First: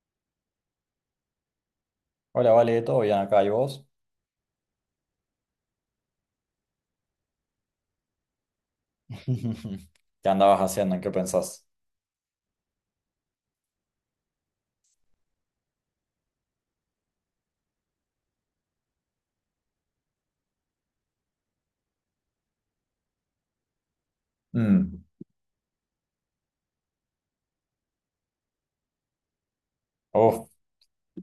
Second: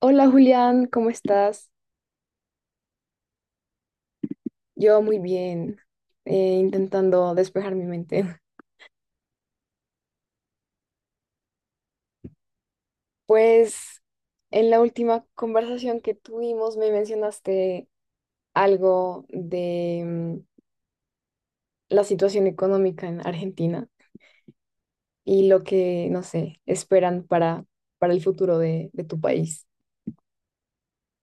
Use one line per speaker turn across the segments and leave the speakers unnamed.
Hola Julián, ¿cómo estás?
Hola, Vale, ¿todo bien acá? ¿Y vos?
Yo muy bien, intentando despejar mi mente.
¿Qué andabas haciendo? ¿En qué pensás?
Pues en la última conversación que tuvimos me mencionaste algo de la situación económica en Argentina
Mm,
y lo que, no sé, esperan para el futuro de tu país.
uf,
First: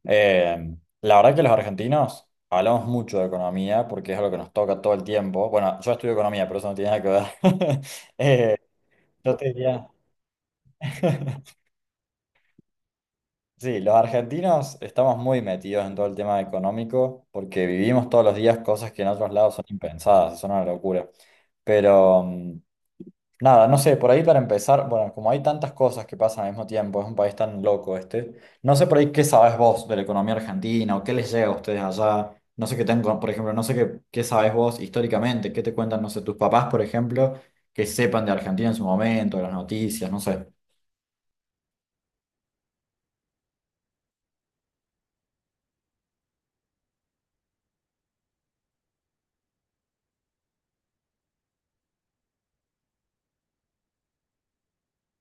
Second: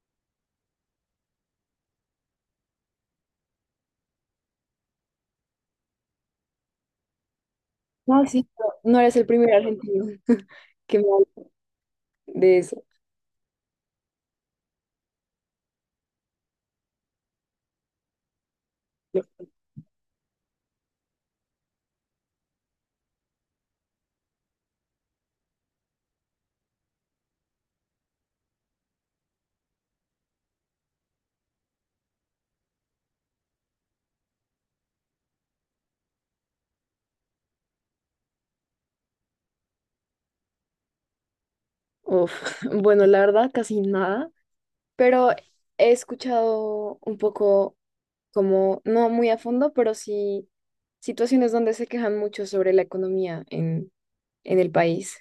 eh, la verdad que los argentinos hablamos mucho de economía porque es algo que nos toca todo el tiempo. Bueno, yo estudio economía, pero eso no tiene nada que ver.
No, sí.
Eh,
No eres el
yo te
primer
diría...
argentino que me habla de eso.
Sí, los argentinos estamos muy metidos en todo el tema económico porque vivimos todos los días cosas que en otros lados son impensadas, son una locura. Pero nada, no sé, por ahí para empezar, bueno, como hay tantas cosas que pasan al mismo tiempo, es un país tan loco este, no sé por ahí qué sabes vos de la economía argentina o qué les llega a ustedes allá, no sé qué tengo, por ejemplo, no sé qué sabes vos históricamente, qué te cuentan, no sé, tus papás, por ejemplo, que sepan de Argentina en su momento, de las noticias, no sé.
Uf, bueno, la verdad, casi nada, pero he escuchado un poco como, no muy a fondo, pero sí situaciones donde se quejan mucho sobre la economía en el país.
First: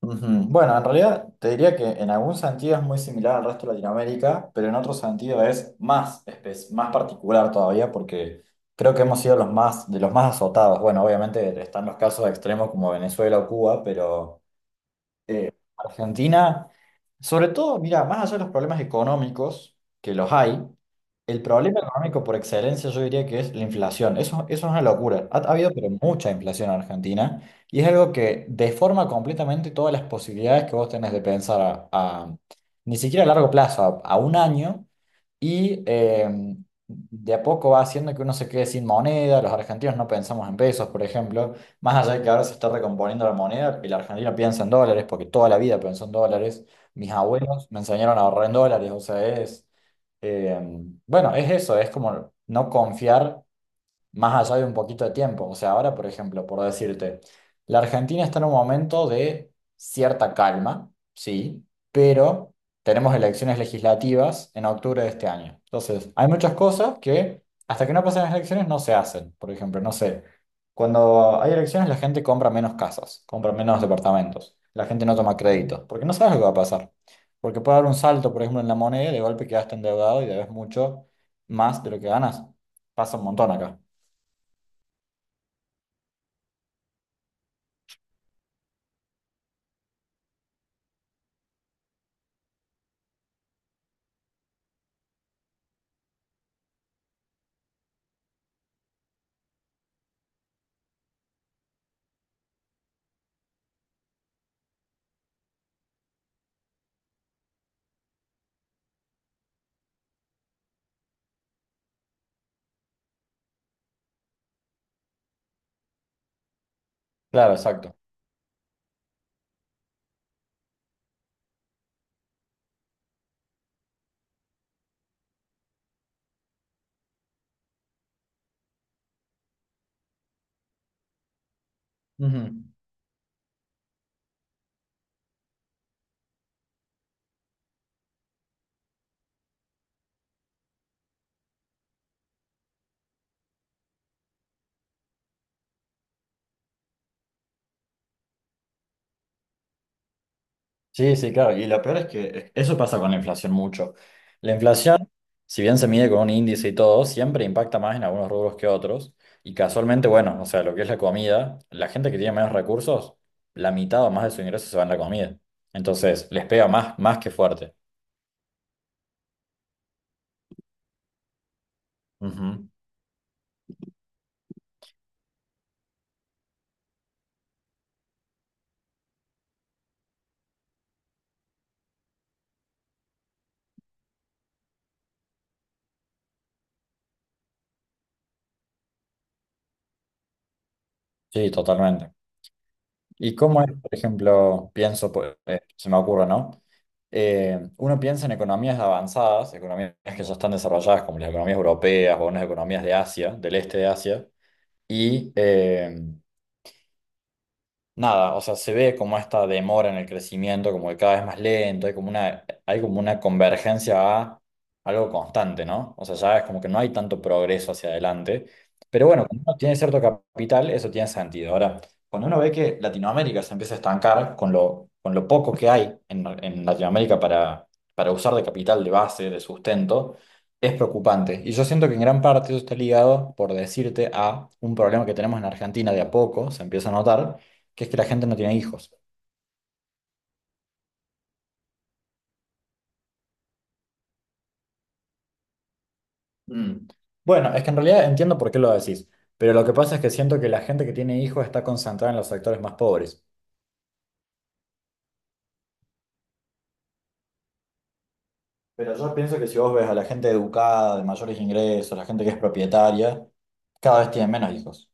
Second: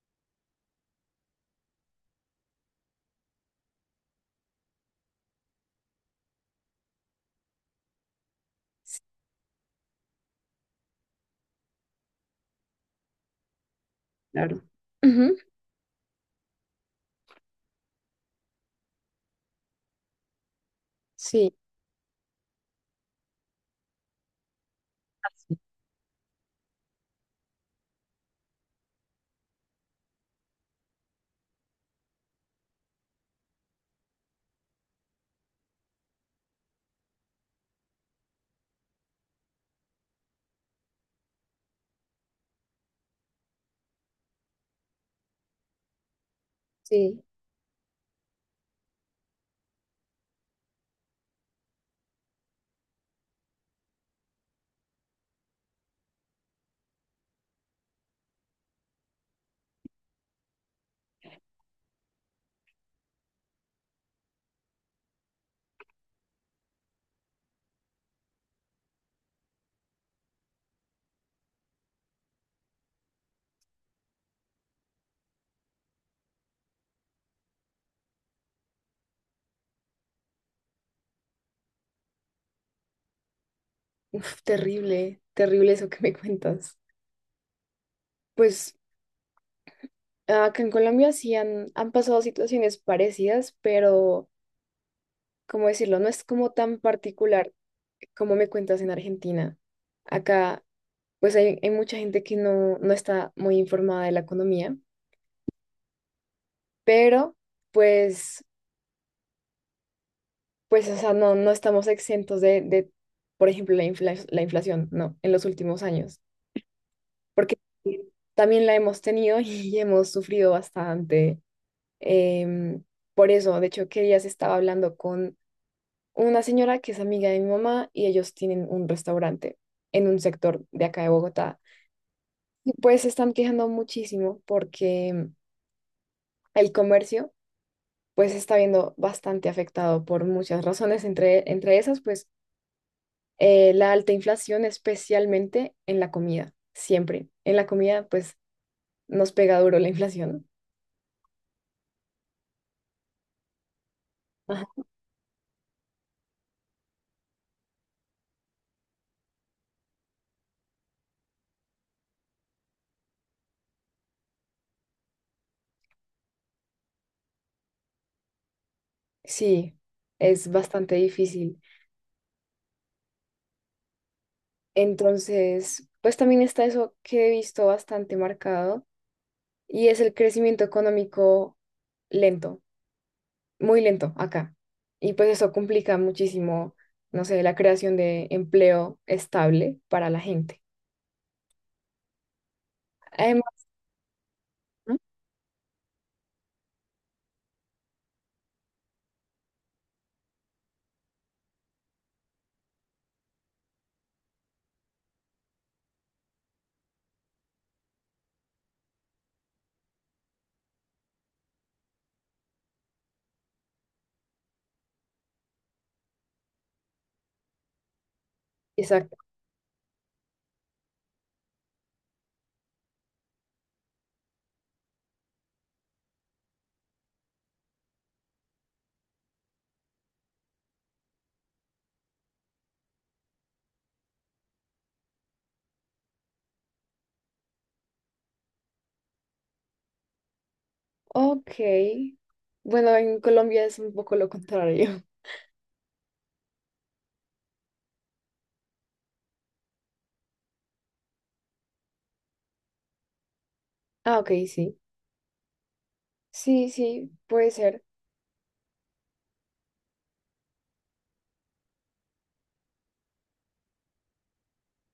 Ujú. Bueno, en realidad te diría que en algún sentido es muy similar al resto de Latinoamérica, pero en otro sentido es más particular todavía porque creo
Sí,
que hemos sido de los más azotados. Bueno, obviamente están los casos extremos como Venezuela o Cuba, pero
claro. Ujú,
eh, Argentina. Sobre todo, mira, más allá de los problemas económicos, que los hay, el
sí,
problema económico por excelencia yo diría que es la inflación. Eso es una locura. Ha habido pero mucha inflación en Argentina y es algo que deforma completamente todas las posibilidades que vos tenés de pensar ni siquiera a largo plazo, a un año, y de a poco va haciendo que uno se quede sin moneda. Los argentinos no pensamos en pesos, por ejemplo, más allá de que ahora se está recomponiendo la moneda. El argentino piensa en dólares, porque toda la vida pensó en dólares. Mis
sí.
abuelos me enseñaron a ahorrar en dólares, o sea, bueno, es eso, es como no confiar más allá de un poquito de tiempo. O sea, ahora, por ejemplo, por decirte, la Argentina está en un momento de cierta calma, sí, pero tenemos elecciones legislativas en octubre de este año. Entonces, hay muchas cosas que hasta que no pasen las elecciones no se hacen. Por ejemplo, no sé, cuando hay elecciones la gente compra menos casas, compra menos departamentos, la gente no toma créditos, porque no sabes lo que va a pasar. Porque puede haber un salto, por ejemplo, en la moneda y de golpe quedaste endeudado y debes mucho más de lo que ganas. Pasa un montón acá.
Uf, terrible, terrible eso que me cuentas. Pues acá en Colombia sí han pasado situaciones parecidas, pero, ¿cómo decirlo? No es como tan particular como me cuentas en Argentina. Acá, pues hay mucha gente que no está muy informada de la economía, pero pues pues, o sea, no estamos exentos por ejemplo, la inflación, no, en los últimos años,
Claro,
porque
exacto.
también la hemos tenido y hemos sufrido bastante. em, por eso, de hecho, que días estaba hablando con una señora que es amiga de mi mamá y ellos tienen un restaurante en un sector de acá de Bogotá.
Ujú.
Y pues se están quejando muchísimo porque el comercio pues se está viendo bastante afectado por muchas razones, entre esas, pues la alta inflación, especialmente en la comida, siempre. En la comida, pues nos pega duro la inflación.
Sí, sí, claro. Y lo peor es que eso pasa con la inflación mucho. La
Ajá.
inflación, si bien se mide con un índice y todo, siempre impacta más en algunos rubros que otros. Y casualmente, bueno, o sea, lo que es la comida, la gente que tiene menos recursos, la mitad o más de su ingreso se va en la comida. Entonces, les pega más, más que fuerte.
Sí, es bastante difícil.
Ujú.
Entonces, pues también está eso que he visto bastante marcado y es el crecimiento económico lento, muy lento acá. Y pues eso complica muchísimo, no sé, la creación de empleo estable para la gente.
Sí, totalmente. ¿Y cómo
Además,
es, por ejemplo, pienso, pues, se me ocurre, ¿no? Uno piensa en economías avanzadas, economías que ya están desarrolladas, como las economías europeas o unas economías de Asia, del este de Asia, y nada, o sea, se ve como esta demora en el crecimiento, como que cada vez más lento, hay como una convergencia a algo constante, ¿no? O sea, ya es como que no hay tanto progreso hacia adelante. Pero
exacto.
bueno, claro, cuando uno tiene cierto capital, eso tiene sentido. Ahora, cuando uno ve que Latinoamérica se empieza a estancar con con lo poco que hay en Latinoamérica para usar de capital, de base, de sustento, es preocupante. Y yo siento que en gran parte eso está ligado, por decirte, a un problema que tenemos en Argentina de a poco, se empieza a notar que es que la gente no tiene hijos.
Ok. Bueno, en Colombia es un poco lo contrario.
Mm, Bueno, es que en realidad entiendo por qué lo decís, pero lo que pasa es que siento que la gente que tiene hijos está concentrada en los sectores más pobres.
Ah, ok, sí. Sí, sí, puede ser.
Pero yo pienso que si vos ves a la gente educada, de mayores ingresos, la gente que es propietaria, cada vez tienen menos hijos.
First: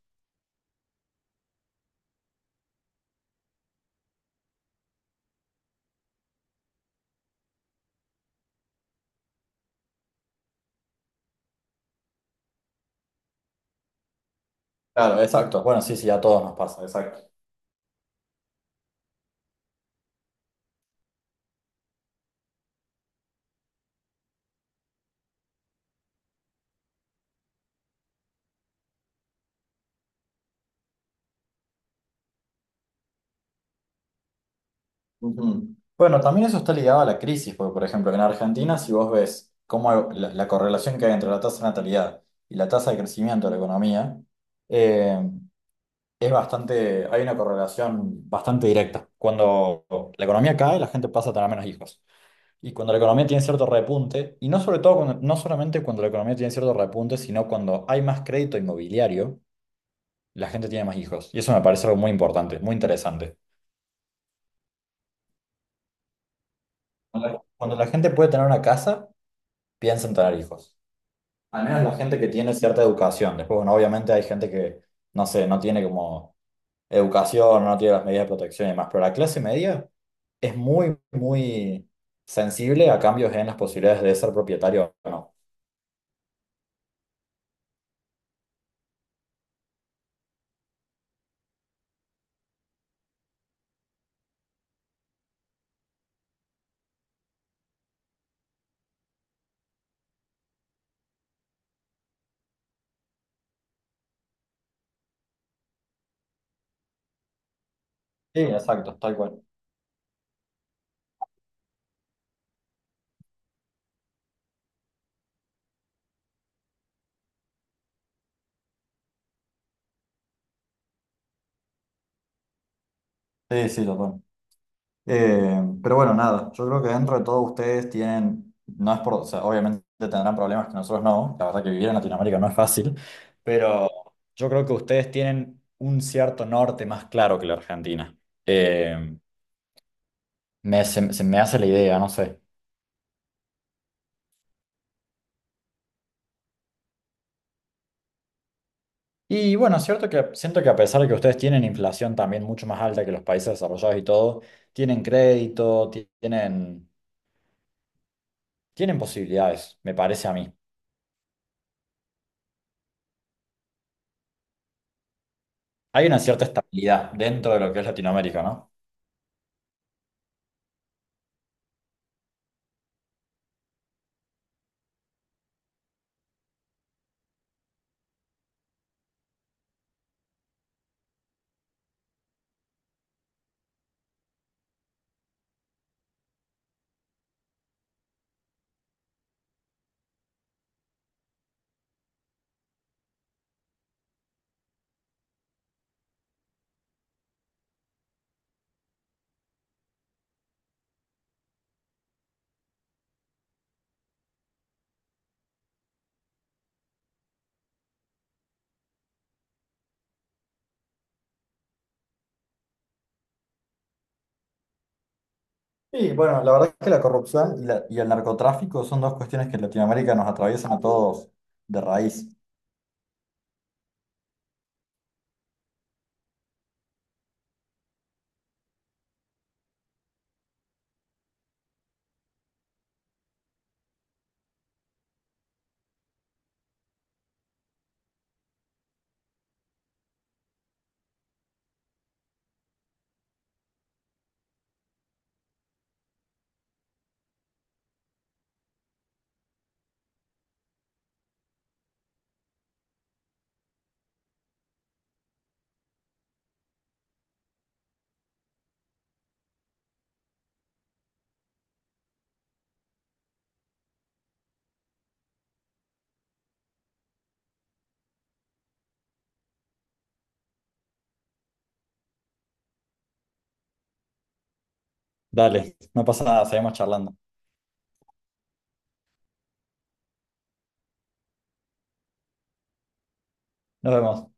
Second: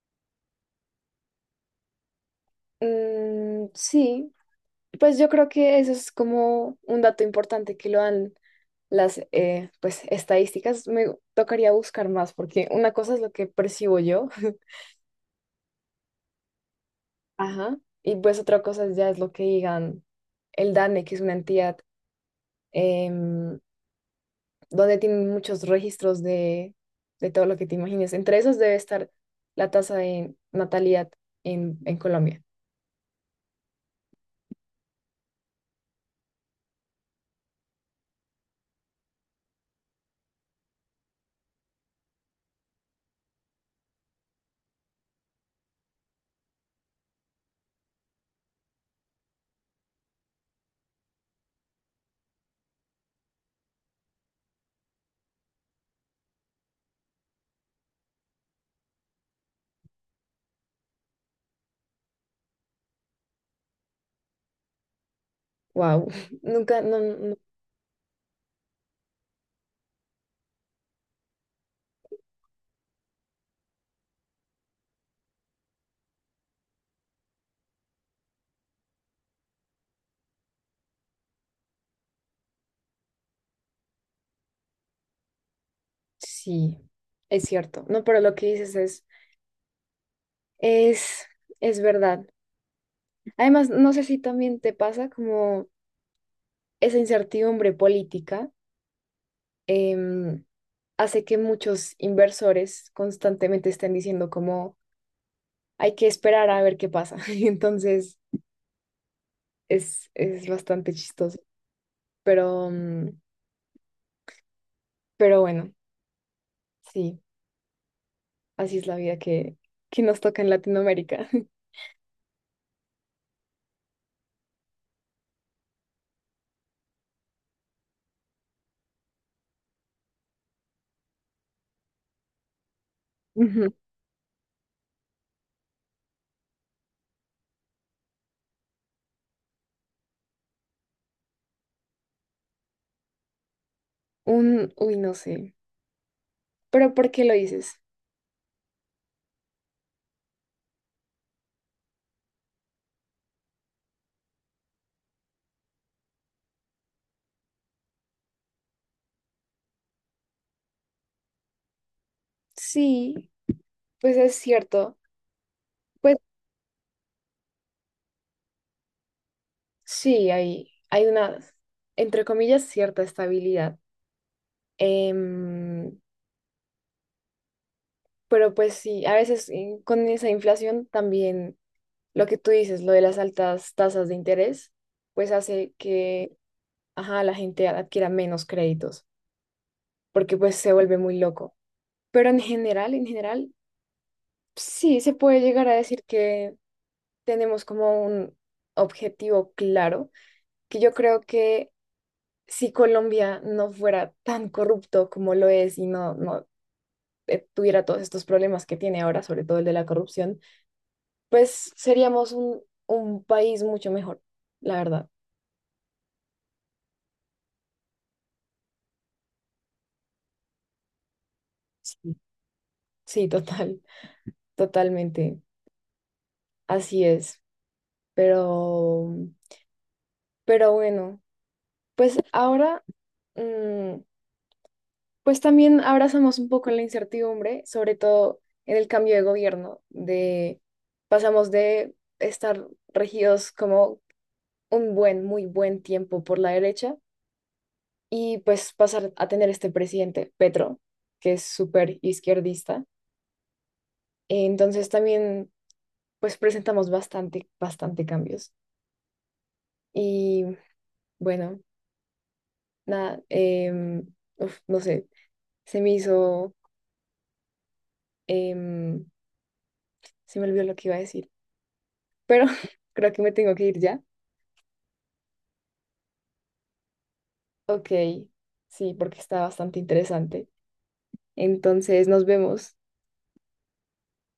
Mm, sí, pues yo creo que eso es como un dato importante que lo dan las pues, estadísticas. Me tocaría buscar más porque una cosa es lo que percibo yo,
Claro, exacto. Bueno, sí, sí, a todos nos pasa, exacto.
ajá, y pues otra cosa ya es lo que digan el DANE, que es una entidad em, donde tienen muchos registros de todo lo que te imagines. Entre esos debe estar la tasa de natalidad en Colombia.
Ujú. Bueno, también eso está ligado a la crisis, porque por ejemplo, en Argentina, si vos ves cómo la correlación que hay entre la tasa de natalidad y la tasa de crecimiento de la economía, eh, es bastante, hay una correlación bastante directa. Cuando la economía cae, la gente pasa a tener menos hijos. Y cuando la economía tiene cierto repunte, y no sobre todo, no solamente cuando la economía tiene cierto repunte, sino cuando hay más crédito inmobiliario, la gente tiene más hijos. Y eso me parece algo muy importante, muy interesante.
Wow, nunca,
Cuando
no,
la cuando la gente puede tener una casa, piensa en tener hijos. Al menos la gente que tiene cierta educación. Después, bueno, obviamente hay gente que, no sé, no tiene como educación, no tiene las medidas de protección y demás, pero la clase media es muy, muy sensible a cambios en las posibilidades de ser propietario o no.
sí, es cierto. No, pero lo que dices es, es verdad. Además, no sé si también te pasa como esa incertidumbre política em, hace que muchos inversores constantemente estén diciendo como hay que esperar a ver qué pasa. Y entonces
Sí, exacto, tal cual.
es bastante chistoso. Pero, mm, pero bueno, sí, así es la vida que nos toca en Latinoamérica.
Sí, sí, total. Pero bueno, nada, yo creo que dentro de todo ustedes tienen, no es por, o sea, obviamente tendrán problemas que nosotros no, la verdad que vivir en Latinoamérica no es fácil,
Ujú.
pero yo creo que ustedes tienen un cierto norte más claro que la Argentina. Eh, Me, se me hace la idea, no sé.
Un, uy, no sé. Pero ¿por qué lo dices?
Y bueno, es cierto que siento que a pesar de que ustedes tienen inflación también mucho más alta que los países desarrollados y todo, tienen crédito, tienen, tienen posibilidades, me parece a mí.
Sí. Pues es cierto,
Hay
pues
una cierta estabilidad dentro de lo que es Latinoamérica, ¿no?
sí, hay una, entre comillas, cierta estabilidad. Em, pero pues sí, a veces con esa inflación también lo que tú dices, lo de las altas tasas de interés, pues hace que, ajá, la gente adquiera menos créditos, porque pues se vuelve muy loco. Pero en general, sí, se puede llegar a decir que tenemos como un objetivo claro, que yo creo que si Colombia no fuera tan corrupto como lo es y no tuviera todos estos problemas que tiene ahora, sobre todo el de la corrupción, pues seríamos un país mucho mejor, la verdad.
Sí, bueno, la verdad es que la corrupción y el narcotráfico son dos cuestiones que en Latinoamérica nos atraviesan a todos de
Sí,
raíz.
sí, total, totalmente. Así es. Pero, pero bueno, pues ahora, mm, pues también abrazamos un poco la incertidumbre, sobre todo en el cambio de gobierno, de pasamos de estar regidos como un buen, muy buen tiempo por la derecha y pues pasar a tener este presidente, Petro, que es súper izquierdista. Entonces también pues presentamos bastante, bastante cambios. Y bueno, nada, uf, no sé, se me hizo, em, se me olvidó lo que iba a decir, pero creo que me tengo que ir ya.
Dale, no pasa nada, seguimos charlando.
Ok, sí, porque está bastante interesante. Entonces nos vemos.
Nos vemos.